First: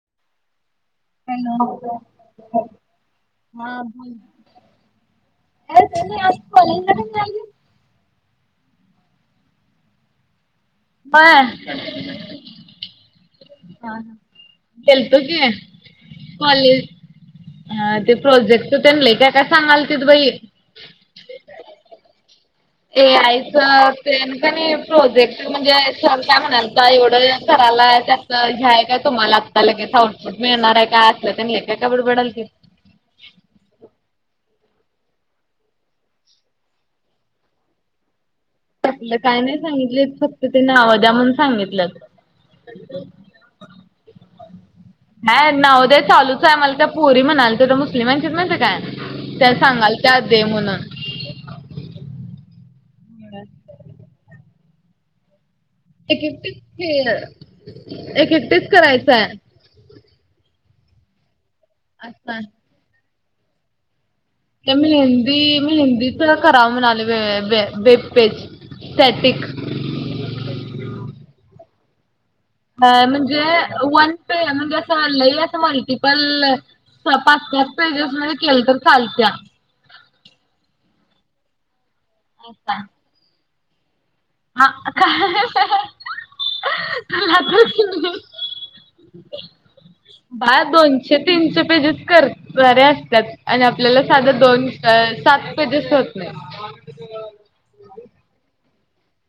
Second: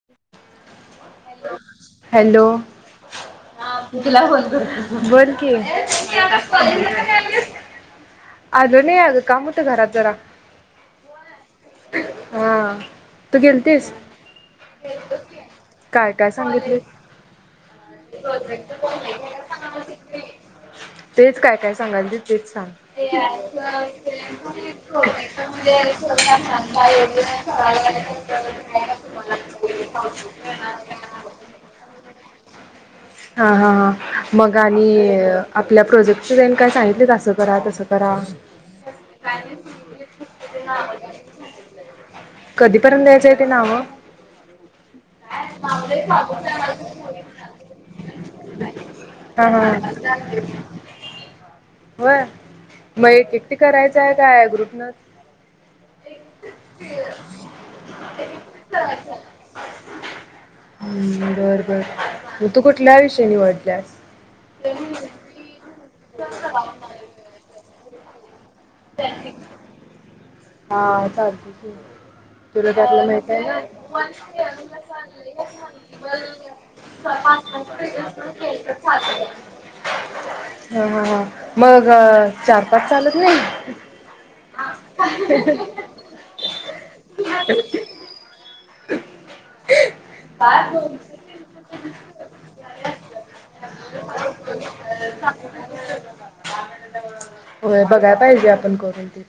[unintelligible] Hello! Hello ना. हा बोल की काय नाही आज कॉलेज का नाही आली? [unintelligible] आलो नाय अगं काम होतं घरतं जरा. हा तू गेलतीस [unintelligible] गेलतो की काय काय सांगितले कॉलेज ह ते प्रोजेक्ट तेन लय काय काय सांगाल तिथ बई तेचचं काय - काय सांगाल ते तेचं सांग. ए- आयचं तेना का नाय प्रोजेक्ट म्हणजे सर काय म्हणाल करलंय. हे हाय का तुम्हाला आत्ता लगेच आउटपुट मिळणार आहे का लय काय काय बडबडयले ते. हा हां हां, मग आणि आपल्या प्रोजेक्टचे त्यांनी काय सांगितले असं करा तसं करा. तसलं काय नाही सांगितलेत फक्त नावं द्या म्हणून सांगितलंत. कधीपर्यंत द्यायचं आहे ते नावं? [unintelligible] हय नावं दया चालूचं आहे मला त्या पोरी म्हणाले त तर मुस्लिमाच्या माहिते काय. हा त्या सांगाल हा त्या दे म्हणून. होय मग एक एकिकटी करायचंय का या ग्रुपन. एक एकटीस - एक एकटीचं करायचंय. ह बरं - बरं अच्छा मग तू कुठल्या विषयी निवडल्यास? त्या हिंदी मी हिंदी करावले म्हणाले वेब पेज. स्टॅटिक हा चालते की. तुला आपलं माहित म्हणजे आहे ना? वन पे म्हणजे असं लई असं मल्टिपल पाच पाच पेजेस मध्ये के केलं तर चालत्या हां हां हां, मग चार पाच चालत नाही? हां काय? लागंल की [unintelligible] बाळ दोनशे-तीनशे पेजेस कर णारे असतात, आणि आपल्याला साध्या दोन सात पेजेस होत नाहीत. होय बघाय पाहिजे आपण करून ते.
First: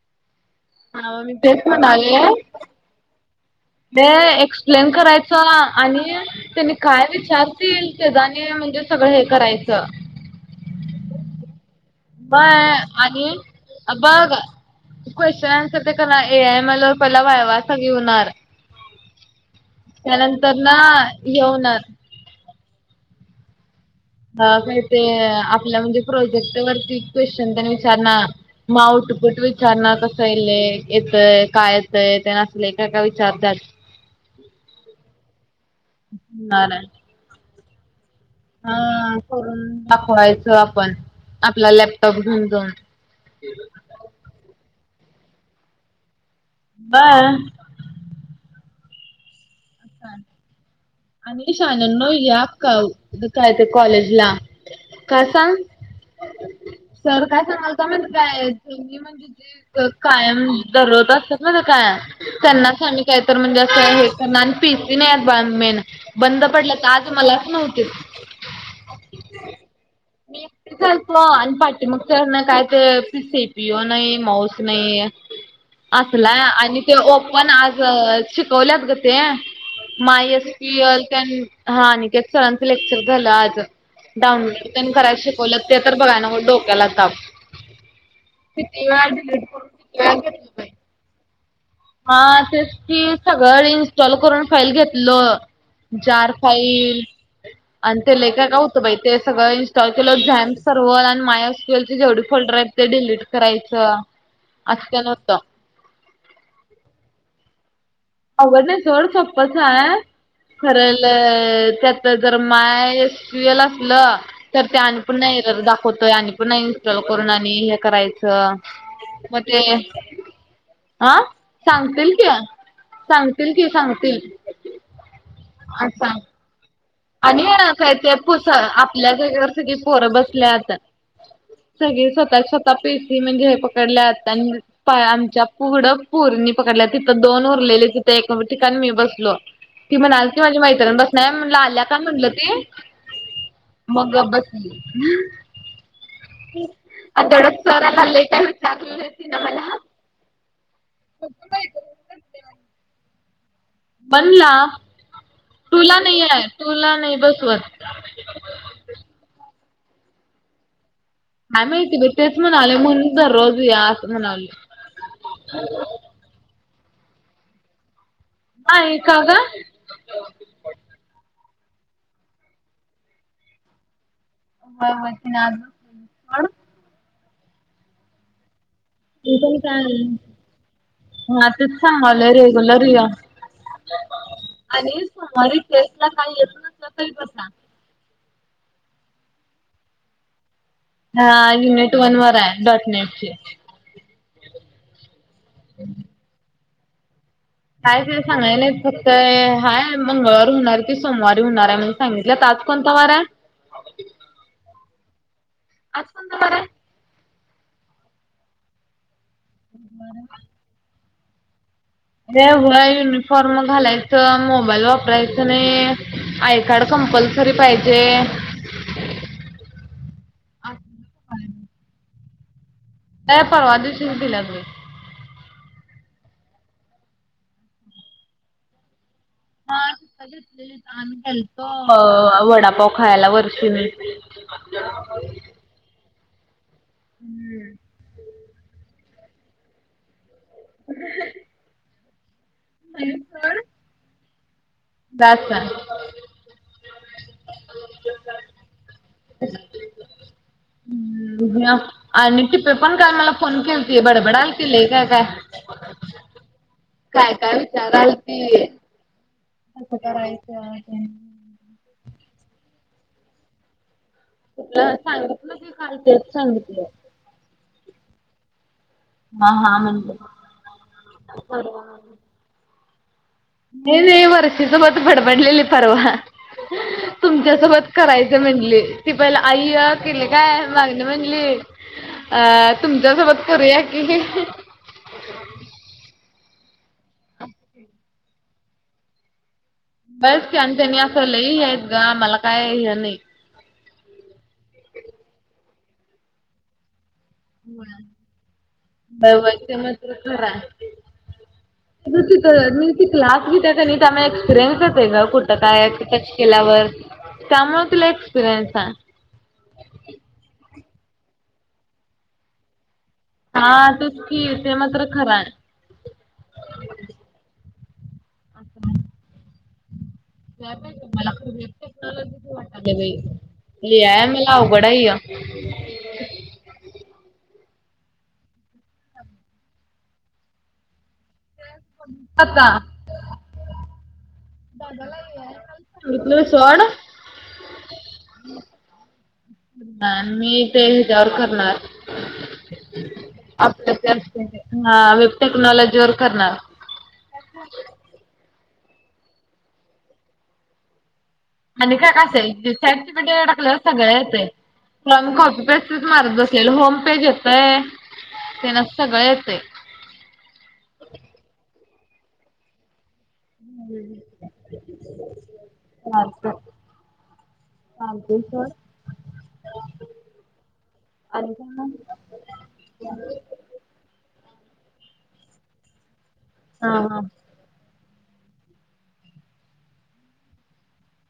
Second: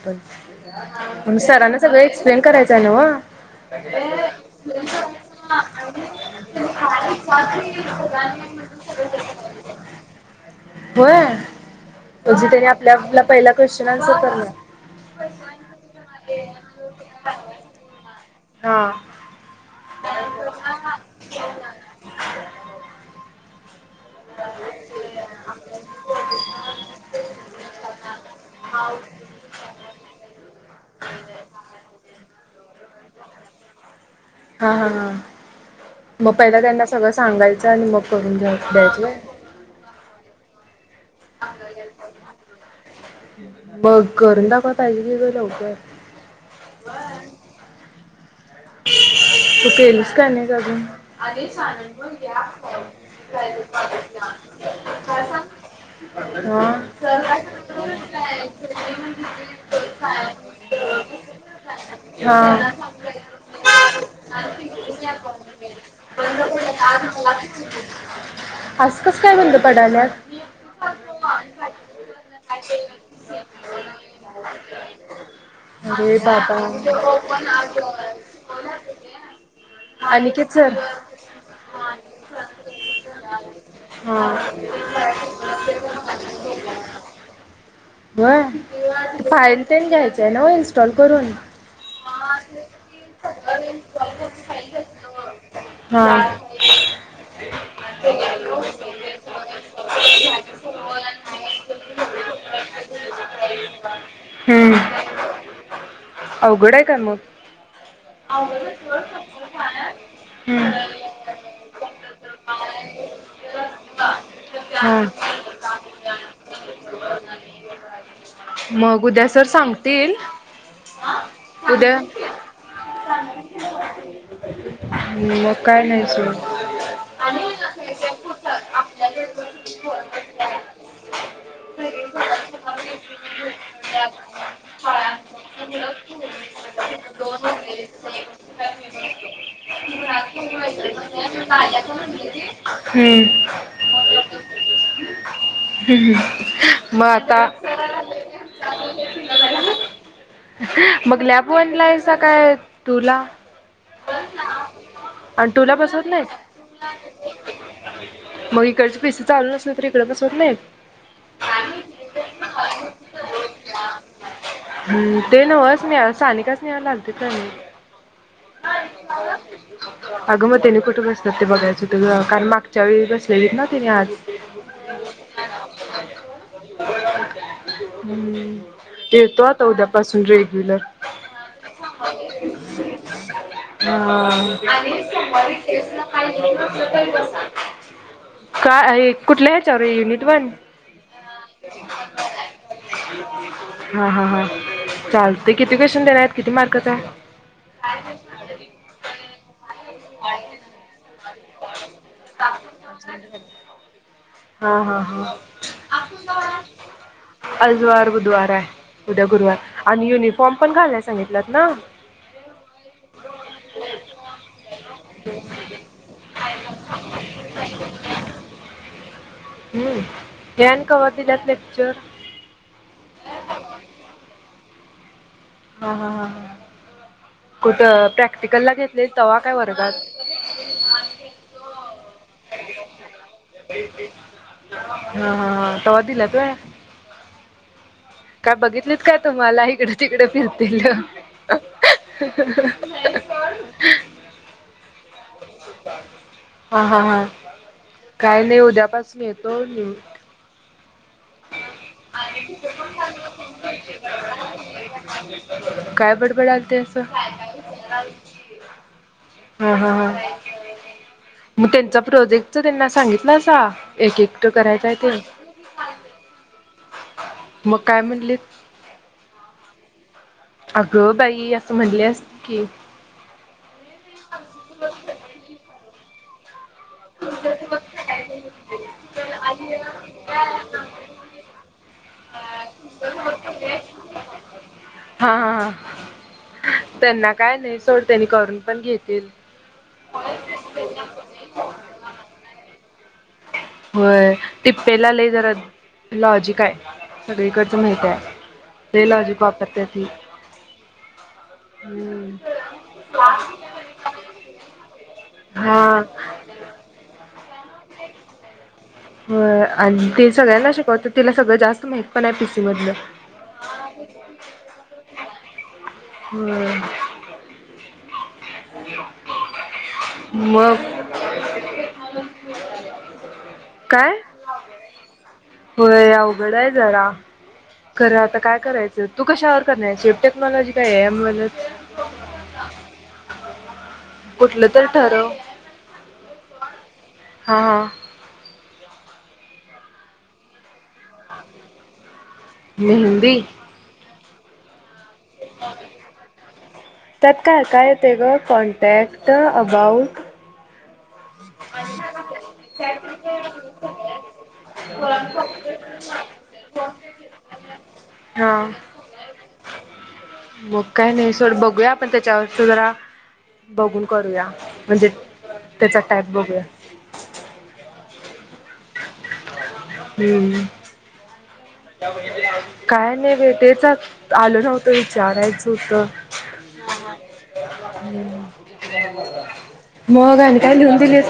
हा मग मी आणि तेच सरांना सगळं एक्सप्लेन म्हणाले करायचं आहे नव्ह? ते एक्सप्लेन करायचं आणि त्यांनी काय विचारतील तेच आणी म्हणजे सगळं हे करायचं. होय ब म्हणजे त्यांनी आपल्याला आणि पहिला क्वेश्चन आन्सर बघ करणार. क्वेश्चन आन्सर ते करणार ए आय एम एल वर पहिला वायवा सगळी होणार. हां. त्यानंतर ना हे होणार अ काय ते आपल्या म्हणजे प्रोजेक्ट वरती क्वेश्चन तेन विचारणार. मग आउटपुट विचारणार कसं येलय येतंय का येतंय तेन असले [unintelligible] विचारतात. हां हां हां मग पहिला होणार त्यांना आहे. सगळं सांगायचं आणि मग करून घ्या द्यायचंय होय! हा करून दाखवायचं आपण, आपला लॅपटॉप घेऊन. मग करून दाखवाय पाहिजे की गं लवकर! बा [unintelligible] [inaudible] तू असं केलीस आहे का नाही अजून आणि शहाण्यांनो या का काय ते कॉलेजला. का सांग! सर काय सांगालता माहीत आहे काय तुम्ही म्हणजे जे कायम दररोज असतात नव्हे काय हा त्यांनाच हा आम्ही कायतर म्हणजे असं हे करणार आणि पी सी नाहीयेत बाळ मेन बंद पडल्यात आज मलाच नव्हतीत. असं कसं काय बंद पडाल्यात? मी एकटीच आलतो आणि पाठीमागच्याना काय ते सी पी यू नाही माऊस नाही. अरे असल आहे बाबा. आणि ते ओपन आज शिकवल्यात गं ते. माय एस अनिकेत सर. पी ल तेन हां अनिकेत सरांचं लेक्चर झालं आज. हा. डाऊनलोड तेन करायच शिकवल्यात ते तर बघाय नको डोक्याला ताप होय! ते फाईल तेन घ्यायच आहे नव्हे इन्स्टॉल करून? हां तेच. की सगळ इनस्टॉल करून फाईल घेतलो हा जार फाईल आणि ते लई काय काय होतं बाई ते सगळं इन्स्टॉल केलं झॅम सर्व्हर आणि माय ऑनस्केलची जेवढी फोल्डर आहेत ते डिलीट करायचं हम्म अस तेन होतं. अवघड आहे काय मग? अवघड नाही सोड सोप्पच आहे. खर त्यात जर माय स्क्विल असलं तर ते आणि पुन्हा एरर दाखवतोय आणि पुन्हा इन्स्टॉल करून आणि हे करायचं. अ उद्या मग सर ते सांगतील हा उद्या? सांगतील की सांगतील की सांगतील मग काय आज नाही सांग सोड आणि काय ते पुस आपल्या जागेवर सगळी पोरं बसल्यात. सगळी स्वतःच्या स्वतः पी सी म्हणजे हे पकडल्यात आणि आमच्या पुढ पोरीनी पकडल्यात. फक्त दोन उरलेले तिथं एका ठिकाणी मी बसलो ती म्हणालती माझी मैत्रीण बसणार आहे मी म्हणलं आल्यात का म्हणलं ती हम्म मग गप बसली. मग आणि आता तेवढ्यात सर आला, लई काय विचारली नाही तिनं मला. मग लॅब वन ला हायसा काय टू ला? वन ला टूला टू ला बसवत नाही आहे नाहीत टू ला नाही बसवत. मग इकडचे पिसी चालू नसलं तर इकडं बसवत नाहीत. काय माहिती बाई तेच म्हणालोय म्हणून दररोज येवूया असं म्हणालोय. सानिका, स्नेहल आलती का नाही? नाही का ग? अगं मग तेनी कुठं बसत्यात ते बघायचं होतं गं कारण मागच्या वेळी बसलेलीत ना तेनी आत. व्हय व्हय तेनी आत बसल्यालीत. [unintelligible] तू पण आता काय, उद्यापासून रेग्युलर हा तेच सांगालोय रेग्युलर या. हा आणि सोमवारी टेस्टला काय येत नसलं तरी बसा. काय आहे, कुठल्या हेच्यावर युनिट वन हा युनीट वन वर आहे डॉट नेटची. हा हा हा चालतयं किती क्वेश्चन देणार आहेत, किती मार्कच आहे? [unintelligible] सांगाय नाहीत फक्त हाय मंगळवारी होणार हुती सोमवारी होणार आहे म्हणून सांगितल्यात. आज कोणता वार आहे? हा हा हा आज कोणता वार आहे? आज वार बुधवार आहे, उद्या गुरुवार आणि युनिफॉर्म पण घालाय सांगितल्यात ना? ते होय युनिफॉर्म घालायचं, मोबाईल वापरायचं नाही. आय कार्ड कंपल्सरी पाहिजे. हूं ते आणि कवा दिल्यात लेक्चर? काय परवा दिवशीच दिल्यात म्हणं. हा हा हा कुठं प्रॅक्टिकलला घेतलेली तवा. काय हा वर्गात आम्ही गेलतो वडापाव खायला वर्षी मी. हा हा तवा दिल्यात व्हयं. हूं काय बघितलीत काय तुम्हांला इकडं तिकडं फिरतेलं. [unintelligible] जास्त हा हा हा काही नाही उद्यापासून येतो मी. या आणि टिपे पण काल मला फोन केलती बडबडालती लय काय काय? काय बडबडालते असं काय काय विचारालती? हा हा हा मग त्यांचा प्रोजेक्टच त्यांना सांगितलासा एक एक तुला सांगितलं की काल तेच सांगितलं. मग काय म्हणलीत? हा हा हा म्हणलीत. अगं बाई! असं म्हणली असलं की. ते नाही वर्षीसोबत बडबडलेली परवा. तुमच्यासोबत करायचं म्हणली ती पहिला आईया केली काय आणि मागनं म्हणली. अ तुमच्या सोबत करूया कि. हा हा हा त्यांना काय नाही सोड त्यांनी करून पण घेतील. बस की तेनी असं लई हे आहेत गं मला काय हे नाही. व्हंय टिपे लई जरा लॉजिक आहे. सगळीकडचं माहित आहे ते व्हय, लॉजिक व्हय ते वापरते ती मात्र खरं आहे. हम्म नची क्लास गीताया का त आम एक्सपिरयन्स येतंग कुठ काय? हा केल्यावर त्यामुळे तीला एक्सपिरियन्स आहे. वय आणि ती सगळ्यांना शिकवती तिला सगळं जास्त माहित पण आहे पीसी मधलं. हा तीच की ते मात्र खरा आहे. होय. [inaudible] [unintelligible] मला वाट काय या मला अवघड आहे ये. होय अवघड आहे जरा. खरं आता काय करायचं तू कशावर करण्यायची टेक्नॉलॉजी आहे. [inaudible] आता धुतले सोड. हा हा अ, मी. ते याचवर करणार मेहंदी [unintelligible] टेक्नॉलॉजी वर करणार. त्यात काय काय येत गं कॉन्टॅक्ट, अबाउट [inaudible] आणि काय असेल ते चार्ट मध्ये टाकलेलं सगळ येते. कॉपी पेस्ट च मारत बसलेल होम पेज येतंय. हा ते न असं सगळ येत आहे. मग काय नाही सोड बघूया आपण त्याच्यावर च जरा बघून करूया म्हणजे त्याचा टाप बघूया. काकेश्वर. हम्म. आणि काय मग? काय नाही बाई तेच आलं नव्हतं विचारायचं होतं. हा ह ह. मग आणि काय लिहून दिले.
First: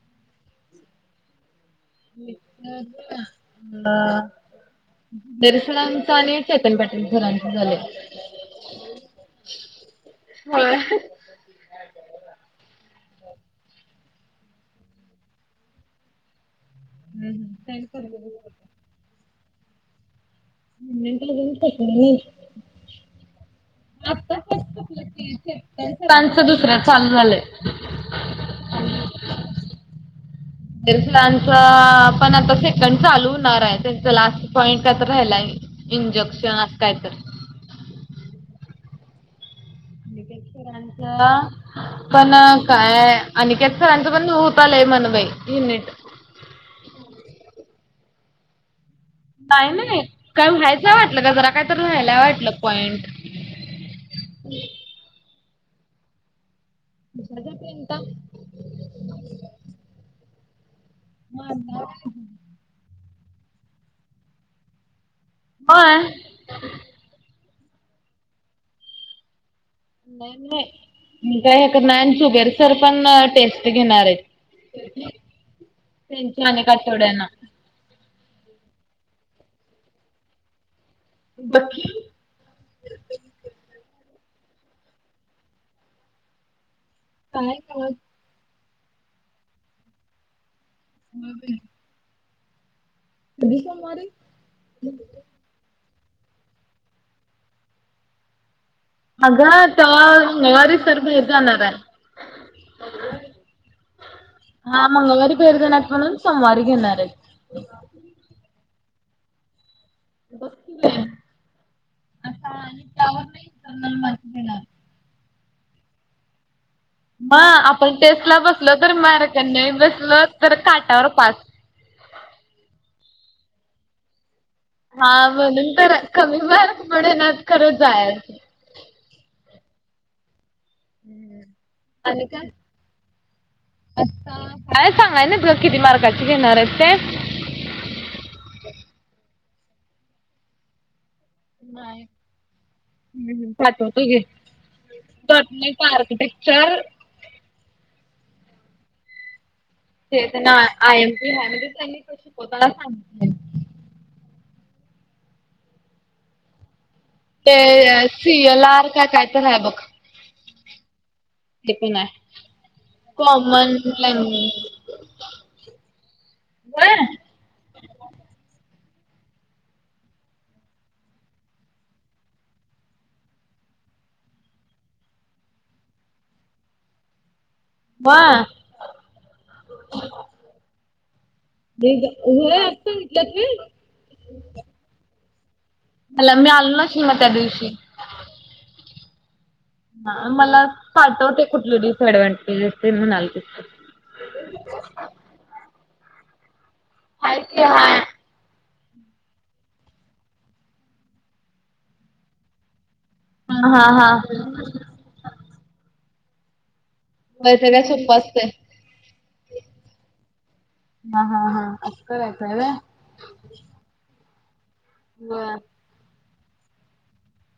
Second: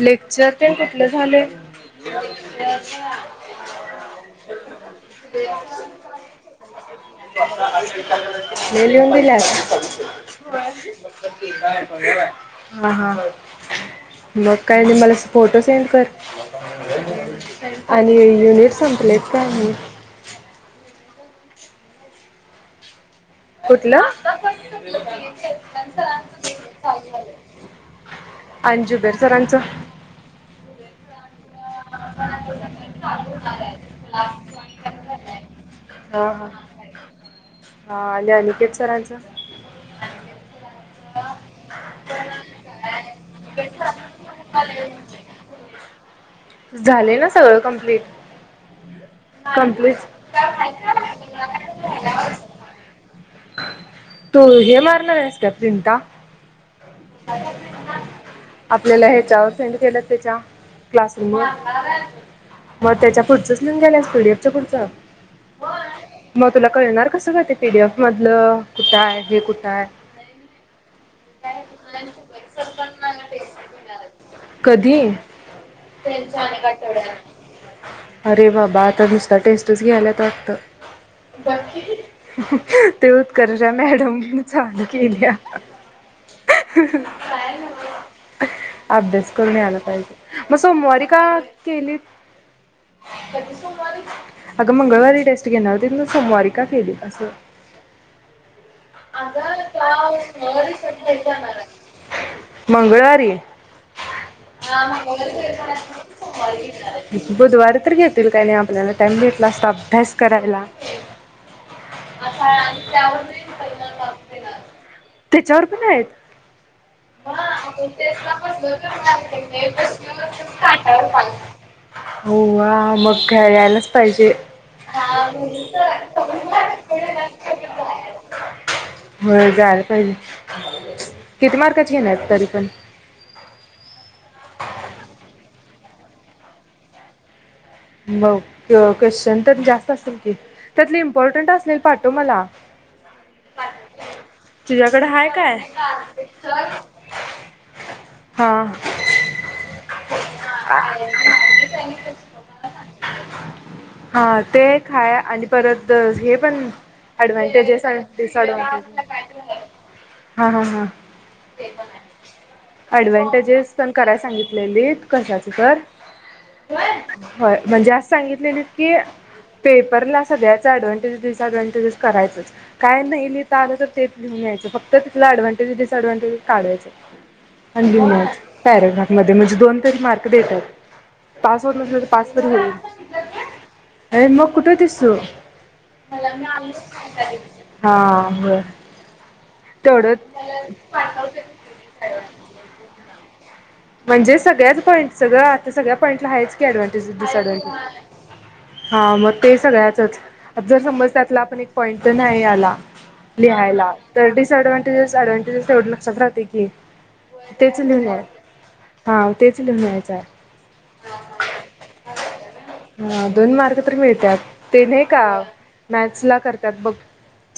लेक्चर ते कुठलं झाले. [inaudible] दरसरांचं आणि चेतन पाटील सरांच झालंय. लय लिहून दिल्यात हो. हा हा. मग काय नाही, मला फोटो सेंड कर. हम्म आणि युनिट संपलेत का नाहीत? श [inaudible] कुठलं? संपलं की चेतन सरांचं दुसरं चालू झालंय. आणि जुबेर सरांचं. लांच पण आता सेकंड चालू होणार आहे, त्यांच लास्ट पॉइंट काय तर राहिलाय. हा हा इंजेक्शन अस कायतर. हा आणि अनिकेत सरांचं. सारंच. पण काय अनिकेत सरांच पण होत आलंय मनबाई युनिट. झाले ना सगळं कंप्लीट. नाही कंप्लीट नाही काय व्हायचं वाटलं का जरा काय तर व्हायला वाटलं पॉईंट. तू हे मारणार आहेस का प्रिंटा? ता [unintelligible] आपल्याला ह्याच्यावर सेंड केल्यात त्याच्या,, क्लासरूम वर. मग त्याच्या पुुचंच नेन गेस स्कुडिपचा कुडचा [unintelligible] होय. मग तुला कळणार कसं गं ते पीडीएफ मधलं,, कुठं हाय हे कुठं हाय. न नाही काय ह कर ना शुगर सर पण टेस्ट घेणार आहेत. कधी त्यांच्यी आणि एक आठवड्यांनं. अरे बाबा आता नुसता टेस्टच घ्याल्यात वाटतं. बघकी ते उत्कर्षा मॅडमनं चांगलं केल्या. ह [unintelligible] काय का [unintelligible] अभ्यास करून याला पाहिजे, मग सोमवारी का केलीस? अगं मंगळवारी टेस्ट घेणार होतीत, सोमवारी का केली असं. अगं तवा मंगळवारी सर बाहेर जाणार आहे. मंगळवारी हा मंगळवारी बाहेर जाणार म्हणून सोमवारी घेणार आहेत. बुधवार घेतील क नाही आपल्याला टाइम भेटला असता अभ्यास करायला. त्याच्यावर पण आहेत मग हण आपण ते टेस्टला बसलो तर मार्क नाही बसलो तर काटावर पास. [unintelligible] हो वा मग काय यायलाच पायजे. हा म्हणून तर त कमी मार्क पडेनात खरं जायाचं. [unintelligible] हो जायला पहिजे की,,, किती मार्काची घेणार तरी पण? आत्ता काय सांगाय नाय सर किती मार्काची घेणार आहेत ते. क क्वेश्चन तर जास्त असतील की,, त्यातले इम्पॉर्टंट असलेल पाठव मला. पाठवतो घे. तुझ्याकडं हाय डॉट काय? नेट आर्किटेक्चर हां. ते त्यांना आय एम पी म्हणजे त्यांनी क नाही शिकतानाच सांगितलय. हा ते एक हाय आणि परत हे पण अडवटेज आणी ते सी एल आर डिसएडवटेज काय काय तर आहे बघ हा हा हा ते पण आहे. अडव्हनटेजेस कॉमन पण कराय लँग्वेज सांगितलेली कशाच तर होय, म्हणजे असं सांगितललेलं की पेपरला सगळ्यच अडव्हटेजस डिसॲडव्हनटज करायंच. काय नाही लिहता आलं तर तेच लिहून यायचं,, फक्त तितल अऍडव्हांटेज डिअडव्हांटज काढवाच. आणि लीहून वा यायचं पॅरग्राफ मध्ये, म्हणजे दोन तरी मार्क देत्यात, पास होत नसलं तर पास तर होय हुईल,, आज सांगितल्यात व्हय. हे मग कुठ दिसु? हा मला मी आलो नशील मग त्या दिवशी. हा होय. हा, मला पाठव ते कुठल डिसडव्हन्टेजेस ते म्हणालतीस. म्हणजे सगळ्याच पॉईंट गं,, आता सगळ्या पॉईंटला हायच की एडव्हटेज डिसअडव्हनटेज. हा मग ते सगळ्याचच. जर समज त्यातला आपण एक पॉईंट तर नाही आला हा लिहायला,, हा तर डिसएडव डव्हटेजेस तेवढं लक्षत राहतय की. वय ते तेच काय लिहून सोप्प आहे असतय. हा तेच लिहून यायचं ह हा हा असं करायचय वय. हा दोन मार्क तर मिळत्यात. ते नाही का? होय मॅथ्स ला करत्यात बघ.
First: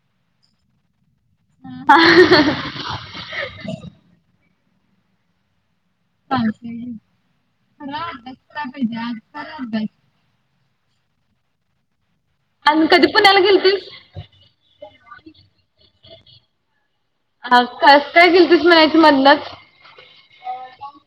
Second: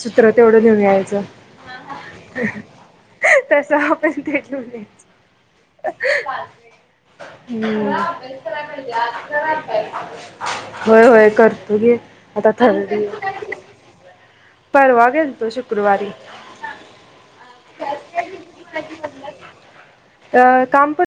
सूत्र तेवढं लेऊन यायचं. हा [inaudible] तस आपण थेट लिवलय. हुं. खर अभ्यास करायला पाहिजे. होय होय करतो गे. आता थर आणि डी कधी पुण्याला गेलतीस? परवा गेलतो शुक्रवारी. हा कस काय गेलतिस म्हणायच मधनच. अ काम पण